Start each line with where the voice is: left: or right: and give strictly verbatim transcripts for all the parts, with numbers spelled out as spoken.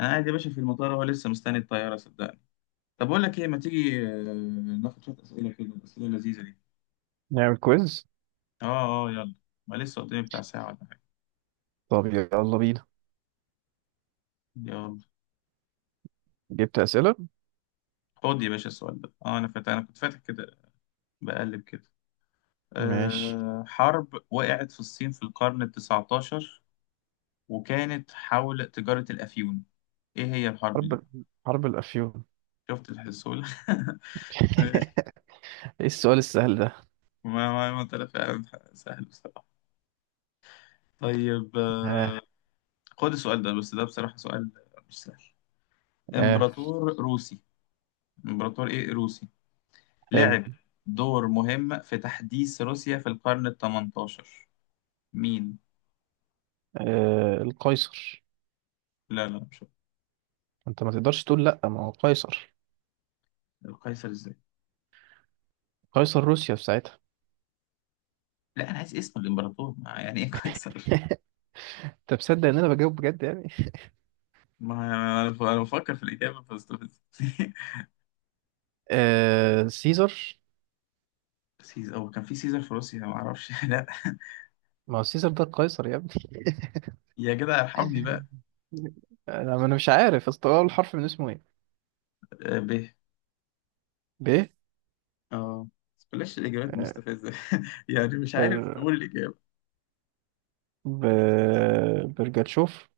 left: انا قاعد يا باشا في المطار، اهو لسه مستني الطياره، صدقني. طب اقول لك ايه، ما تيجي آه، ناخد شويه اسئله كده، الاسئله اللذيذه دي.
right: نعمل كويز.
left: اه، اه يلا. ما لسه قدامي بتاع ساعه ولا حاجه.
right: طب يلا بينا.
left: يلا.
right: جبت أسئلة.
left: خد يا باشا السؤال ده. اه، انا فاتح انا كنت فاتح كده، بقلب كده.
right: ماشي.
left: أه حرب وقعت في الصين في القرن ال التسعتاشر وكانت حول تجاره الافيون، ايه هي الحرب دي؟
right: حرب، حرب الأفيون.
left: شفت الحسول ماشي.
right: ايه السؤال السهل ده؟
left: ما ما ما طلع فعلا سهل بصراحه. طيب آه،
right: اه.
left: خد السؤال ده، بس ده بصراحه سؤال مش سهل.
right: اه.
left: امبراطور روسي، امبراطور ايه روسي
right: حلو.
left: لعب دور مهم في تحديث روسيا في القرن ال التمنتاشر. مين؟
right: آه القيصر.
left: لا لا مش هو.
right: انت ما تقدرش تقول لا، ما هو قيصر.
left: القيصر ازاي؟
right: قيصر روسيا في ساعتها.
left: لا، انا عايز اسم الامبراطور، ما يعني ايه قيصر.
right: انت مصدق ان انا بجاوب بجد يعني؟
left: ما انا أنا بفكر في الاجابه فاستفز
right: آه سيزر.
left: سيزر؟ هو كان في سيزر في روسيا؟ ما اعرفش لا.
right: ما هو سيزر ده القيصر يا ابني.
left: يا جدع ارحمني بقى.
right: انا، ما انا مش عارف، اصل هو الحرف من اسمه ايه؟
left: آه، ب.
right: ب.
left: اه، بس بلاش الاجابات
right: آه،
left: مستفزه يعني مش عارف
right: بر،
left: نقول الاجابه.
right: ب، برجاتشوف.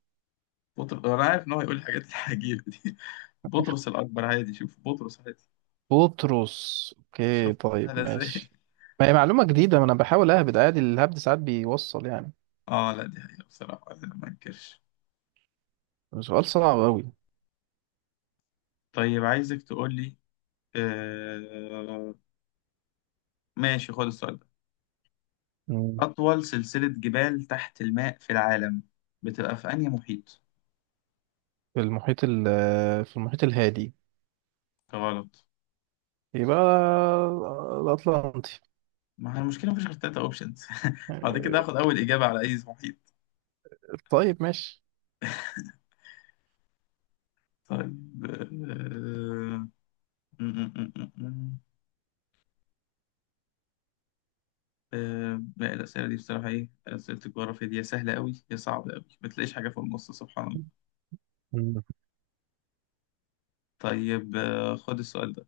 left: بطر... انا عارف ان هو هيقول الحاجات العجيبه دي بطرس الاكبر عادي. شوف بطرس.
right: بطرس، اوكي
left: شوف
right: طيب
left: سهلة ازاي
right: ماشي. ما هي معلومة جديدة، ما انا بحاول اهبد عادي، الهبد ساعات بيوصل يعني.
left: اه، لا دي حقيقة بصراحة أنا ما انكرش.
right: سؤال صعب قوي.
left: طيب عايزك تقول لي. آه... ماشي، خد السؤال ده. أطول سلسلة جبال تحت الماء في العالم بتبقى في أنهي محيط؟
right: في المحيط ال، في المحيط الهادي.
left: غلط.
right: يبقى الأطلنطي.
left: ما هي المشكلة مفيش غير تلاتة أوبشنز بعد كده
right: آه،
left: هاخد أول إجابة على أي محيط.
right: طيب ماشي.
left: طيب. آه... م- م- م- م- م. آه... لا الأسئلة دي بصراحة، إيه أسئلة الجغرافيا دي، يا سهلة أوي يا صعبة أوي، ما تلاقيش حاجة في النص، سبحان الله.
right: مم.
left: طيب آه... خد السؤال ده،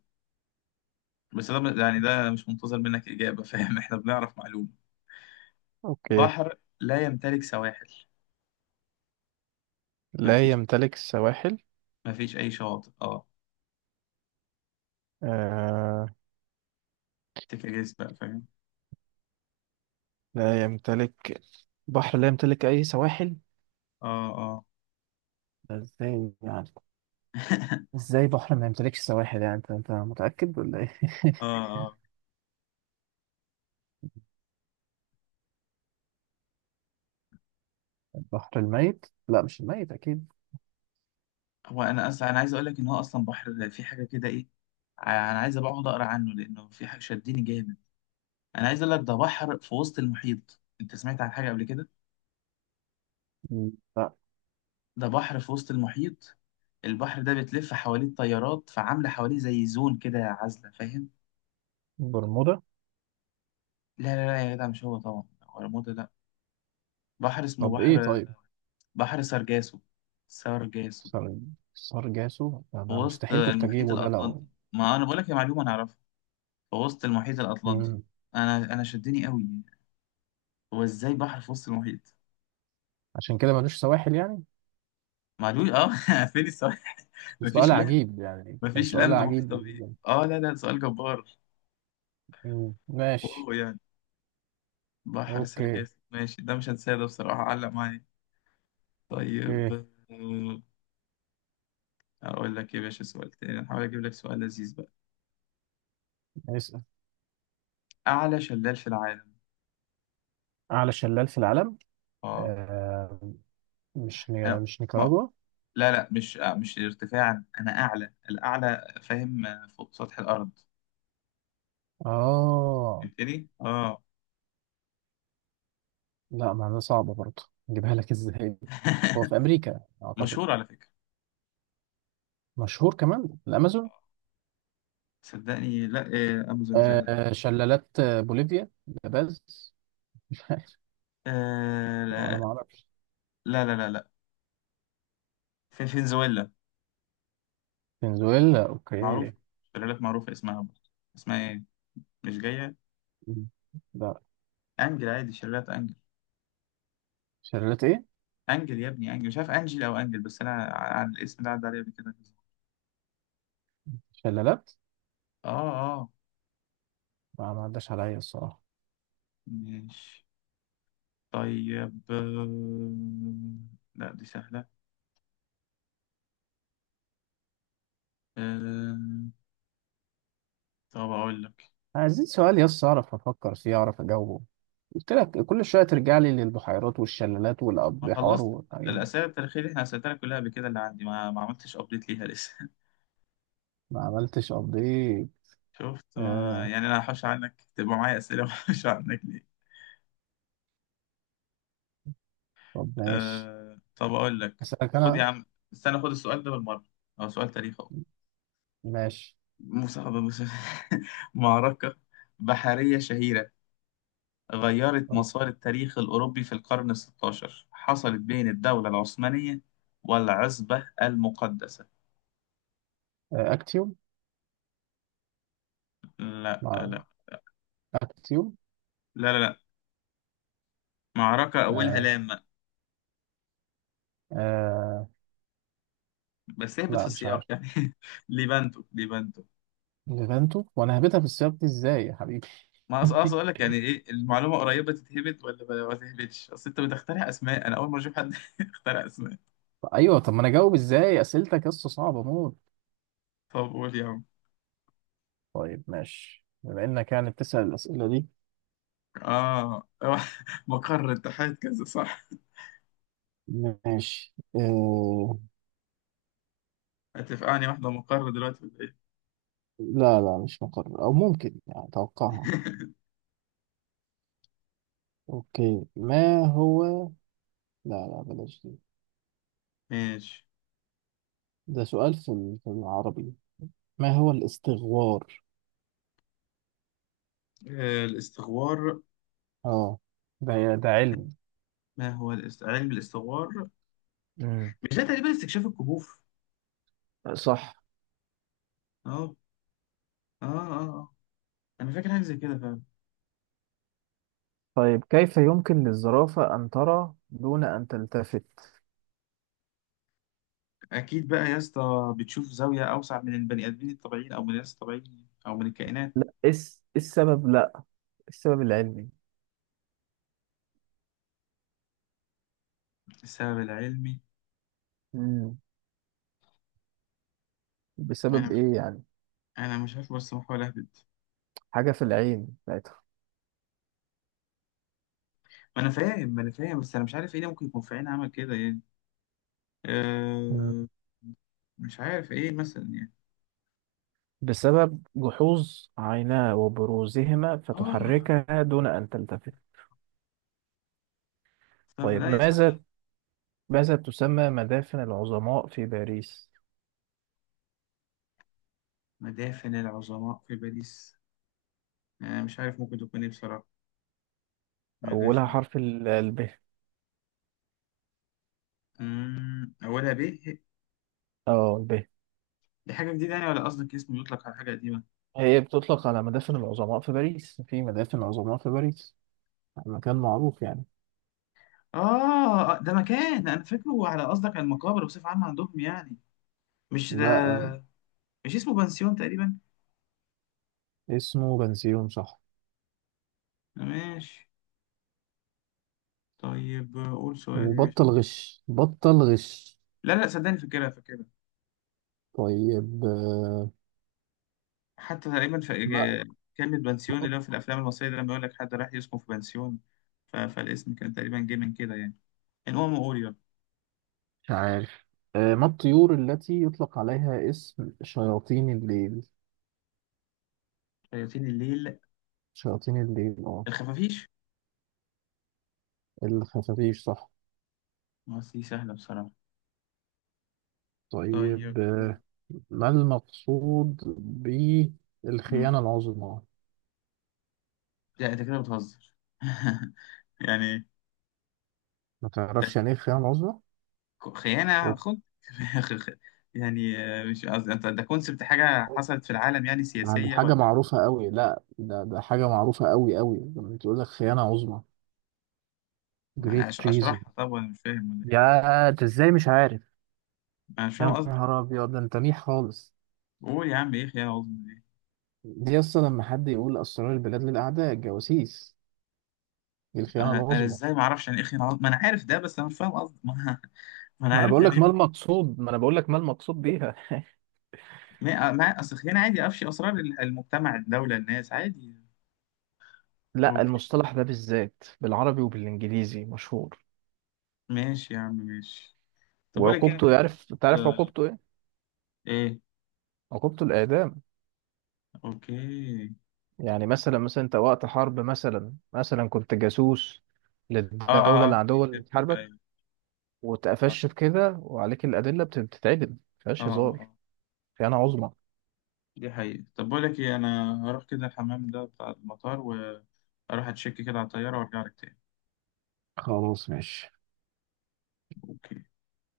left: بس ده يعني ده مش منتظر منك إجابة، فاهم، إحنا بنعرف معلومة.
right: اوكي.
left: بحر لا يمتلك سواحل.
right: لا
left: مفيش
right: يمتلك السواحل.
left: مفيش أي شاطئ. أه.
right: آه
left: تكريس بقى فاهم.
right: لا يمتلك، بحر لا يمتلك اي سواحل.
left: أه، أه
right: ده ازاي يعني؟ ازاي بحر ما يمتلكش سواحل يعني؟ انت انت متأكد ولا ايه؟
left: أه، أه.
right: البحر الميت. لا مش الميت اكيد.
left: هو أنا أصلا، أنا عايز أقول لك إن هو أصلا بحر في حاجة كده إيه. أنا عايز أبقى أقعد أقرأ عنه لأنه في حاجة شدني جامد. أنا عايز أقول لك، ده بحر في وسط المحيط. أنت سمعت عن حاجة قبل كده؟
right: لا
left: ده بحر في وسط المحيط. البحر ده بتلف حواليه التيارات، فعاملة حواليه زي زون كده عازلة، فاهم.
right: برمودا.
left: لا لا لا يا جدع، مش هو طبعا، ولا مود. بحر اسمه
right: طب
left: بحر.
right: ايه طيب؟
left: بحر سرجاسو. سرجاسو.
right: سر... سرجاسو ده،
left: في
right: ده
left: وسط
right: مستحيل كنت
left: المحيط
right: اجيبه ده
left: الأطلنطي.
right: لو.
left: ما أنا بقول لك، يا معلومة أنا أعرفها. في وسط المحيط الأطلنطي.
right: مم.
left: أنا أنا شدني قوي. هو إزاي بحر في وسط المحيط؟
right: عشان كده ملوش سواحل يعني.
left: معلوم أه فين السؤال؟
right: بس
left: مفيش
right: سؤال
left: لاند.
right: عجيب يعني، كان
left: مفيش
right: سؤال
left: لاند
right: عجيب
left: محيط
right: بالنسبة
left: بيه
right: لي.
left: أه. لا لا، سؤال جبار.
right: مم. ماشي.
left: واو يعني. بحر
right: اوكي.
left: سرجاسو، ماشي، ده مش هنساه، ده بصراحة علق معايا. طيب
right: اوكي.
left: آه، أقول لك إيه يا باشا، سؤال تاني أحاول أجيب لك سؤال لذيذ بقى.
right: اسأل.
left: أعلى شلال في العالم.
right: اعلى شلال في العالم.
left: أه.
right: آه... مش
left: أنا-
right: ني... مش نيكاراجوا.
left: لا لا مش آه، مش ارتفاعا انا، اعلى الاعلى، فاهم، آه، فوق سطح الارض.
right: اه.
left: فهمتني اه
right: لا معناها صعبة برضه، نجيبها لك ازاي؟ هو في امريكا اعتقد.
left: مشهور على فكره.
right: مشهور كمان الامازون.
left: صدقني لا، آه، امازون زي، لا.
right: آه... شلالات، آه، بوليفيا لاباز.
left: آه،
right: انا
left: لا
right: ما اعرفش.
left: لا لا لا لا. في فنزويلا.
right: فنزويلا
left: معروف.
right: اوكي.
left: شلالات معروفه اسمها برضه. اسمها ايه، مش جايه.
right: مم. لا.
left: انجل عادي، شلالات انجل.
right: شلالات ايه؟
left: انجل يا ابني، انجل، مش عارف انجل او انجل. بس انا ع- عن الاسم ده عدى عليا قبل كده.
right: شلالات.
left: اه، اه
right: لا، ما عداش عليا الصراحه.
left: ماشي. طيب آه، لا دي سهله. آه. طب أقول لك.
right: عايزين سؤال يس اعرف افكر فيه، اعرف اجاوبه. قلت لك كل شويه ترجع لي للبحيرات والشلالات
left: ما
right: والابحار
left: خلصت
right: والحاجات.
left: الأسئلة التاريخية اللي إحنا أسئلتها لك كلها قبل كده، اللي عندي ما, ما عملتش أبديت ليها لسه
right: ما عملتش ابديت.
left: شفت ما...
right: آه.
left: يعني أنا هحوش عنك تبقى معايا أسئلة وهحوش عنك ليه.
right: طب ماشي.
left: أه... طب أقول لك.
right: اسالك
left: خد يا
right: انا.
left: عم، استنى، خد السؤال ده بالمرة. هو سؤال تاريخ أهو.
right: ماشي.
left: مسابقة مسابقة معركة بحرية شهيرة غيرت
right: طب،
left: مسار التاريخ الأوروبي في القرن الستاشر، حصلت بين الدولة العثمانية والعزبة المقدسة.
right: آه. اكتيوم.
left: لا لا
right: ما
left: لا
right: اكتيوم.
left: لا لا، معركة أولها
right: آه.
left: لام.
right: آه.
left: بس اهبط في
right: لا مش
left: السياق
right: عارف.
left: يعني ليبانتو، ليبانتو.
right: ليفانتو، وانا هبتها في السياق دي ازاي يا حبيبي؟
left: ما أص- اقصد اقول لك يعني ايه، المعلومه قريبه تتهبط ولا ما ما تتهبطش، اصل انت بتخترع اسماء، انا اول مره اشوف حد يخترع اسماء.
right: ايوه، طب ما انا اجاوب ازاي اسئلتك يا اسطى؟ صعبه موت.
left: طب قول يا عم
right: طيب ماشي، بما انك يعني بتسال الاسئله دي.
left: اه مقر اتحاد كذا صح؟
right: ماشي إيه...
left: هتفقعني واحده مقر دلوقتي ولا ايه
right: لا لا مش مقرر، او ممكن يعني اتوقعها. اوكي، ما هو، لا لا بلاش دي.
left: ماشي.
right: ده سؤال في ال- في العربي. ما هو الاستغوار؟
left: آه، الاستغوار.
right: اه. ده، ده علم.
left: ما هو الاست... علم الاستغوار.
right: مم.
left: مش ده تقريبا استكشاف الكهوف؟
right: صح.
left: اه، اه اه آه. انا فاكر حاجه زي كده.
right: طيب، كيف يمكن للزرافة أن ترى دون أن تلتفت؟
left: اكيد بقى يا اسطى بتشوف زاويه اوسع من البني ادمين الطبيعيين او من الناس الطبيعيين او من الكائنات.
right: لا، إيه الس- إيه السبب؟ لا، السبب العلمي.
left: السبب العلمي؟
right: مم.
left: انا
right: بسبب
left: مش
right: إيه يعني؟
left: انا مش عارف، بس بحاول اهبد.
right: حاجة في العين بتاعتها.
left: ما انا فاهم ما انا فاهم، بس انا مش عارف ايه اللي ممكن يكون في عين عمل كده يعني.
right: مم.
left: أه. مش عارف ايه مثلا يعني.
right: بسبب جحوظ عيناه وبروزهما
left: اه،
right: فتحركها دون أن تلتفت.
left: صح،
right: طيب
left: لا يا سهله.
right: ماذا، ماذا تسمى مدافن العظماء في باريس؟
left: مدافن العظماء في باريس، انا مش عارف ممكن تكون ايه بصراحه.
right: أولها
left: مدافن.
right: حرف ال ال ب.
left: امم اولها ب.
right: اه ال ب.
left: دي حاجه جديده يعني ولا قصدك اسم يطلق على حاجه قديمه.
right: هي بتطلق على مدافن العظماء في باريس، في مدافن عظماء في باريس، مكان معروف يعني.
left: اه، آه، ده مكان انا فاكره، على قصدك على المقابر بصفة عامة عندهم يعني. مش ده.
right: لا،
left: مش اسمه بنسيون تقريبا؟
right: اسمه بنسيون صح.
left: ماشي. طيب قول سؤال يا باشا.
right: وبطل غش، بطل غش.
left: لا لا صدقني فاكرها فاكرها.
right: طيب، آه،
left: حتى تقريبا في
right: ما
left: إج- كلمة بنسيون اللي هو في الأفلام المصرية، ده لما يقول لك حد راح يسكن في بنسيون. ف... فالاسم كان تقريبا جه من كده يعني. المهم قول يلا.
right: مش عارف. آه، ما الطيور التي يطلق عليها اسم شياطين الليل؟
left: شياطين الليل.
right: شياطين الليل اه.
left: الخفافيش.
right: الخفافيش صح.
left: ما دي سهلة بصراحة. طيب.
right: طيب، آه، ما المقصود
left: مم.
right: بالخيانة العظمى؟
left: لا أنت كده بتهزر يعني.
right: ما تعرفش يعني ايه الخيانة العظمى؟
left: خيانة
right: أوف.
left: خد يعني آه، مش قصدي انت، ده كونسبت حاجة حصلت في العالم يعني
right: يعني
left: سياسية
right: حاجة
left: ولا.
right: معروفة قوي، لا ده، ده حاجة معروفة قوي قوي، لما تقول لك خيانة عظمى. Great
left: أش-
right: treason.
left: اشرحها طب، ولا مش فاهم ولا ايه.
right: يا انت ازاي مش عارف؟
left: انا مش فاهم
right: يا
left: قصدك.
right: نهار ابيض، ده انت ميح خالص.
left: قول يا عم، ايه خيانة عظمى دي.
right: دي اصلا لما حد يقول اسرار البلاد للاعداء، الجواسيس، دي الخيانة
left: انا انا
right: العظمى.
left: ازاي ما اعرفش يعني ايه خيانة عظمى، ما انا عارف ده، بس انا مش فاهم قصدك. ما, ما انا
right: ما انا
left: عارف
right: بقول
left: يعني
right: لك ما
left: ايه.
right: المقصود، ما انا بقول لك ما المقصود بيها.
left: ما ما- اصل خيانة عادي افشي اسرار ال- المجتمع الدولة الناس عادي.
right: لا،
left: اوكي
right: المصطلح ده بالذات بالعربي وبالانجليزي مشهور.
left: ماشي يا عم ماشي. طب اقول لك إيه، انا
right: وعقوبته،
left: شايف.
right: يعرف، تعرف عقوبته ايه؟
left: ايه؟
right: عقوبته الاعدام.
left: اوكي.
right: يعني مثلا، مثلا انت وقت حرب، مثلا مثلا كنت جاسوس
left: اه
right: للدولة
left: اه اه في
right: العدوة اللي
left: فيلم.
right: بتحاربك،
left: ايوه. اه،
right: واتقفشت في كده وعليك الأدلة، بت- بتتعدم
left: اه
right: مفيهاش هزار.
left: آه.
right: خيانة عظمى.
left: دي حقيقة. طب بقول لك ايه، انا هروح كده الحمام ده بتاع المطار واروح اتشيك كده على الطيارة وارجع لك تاني.
right: خلاص ماشي.
left: اوكي.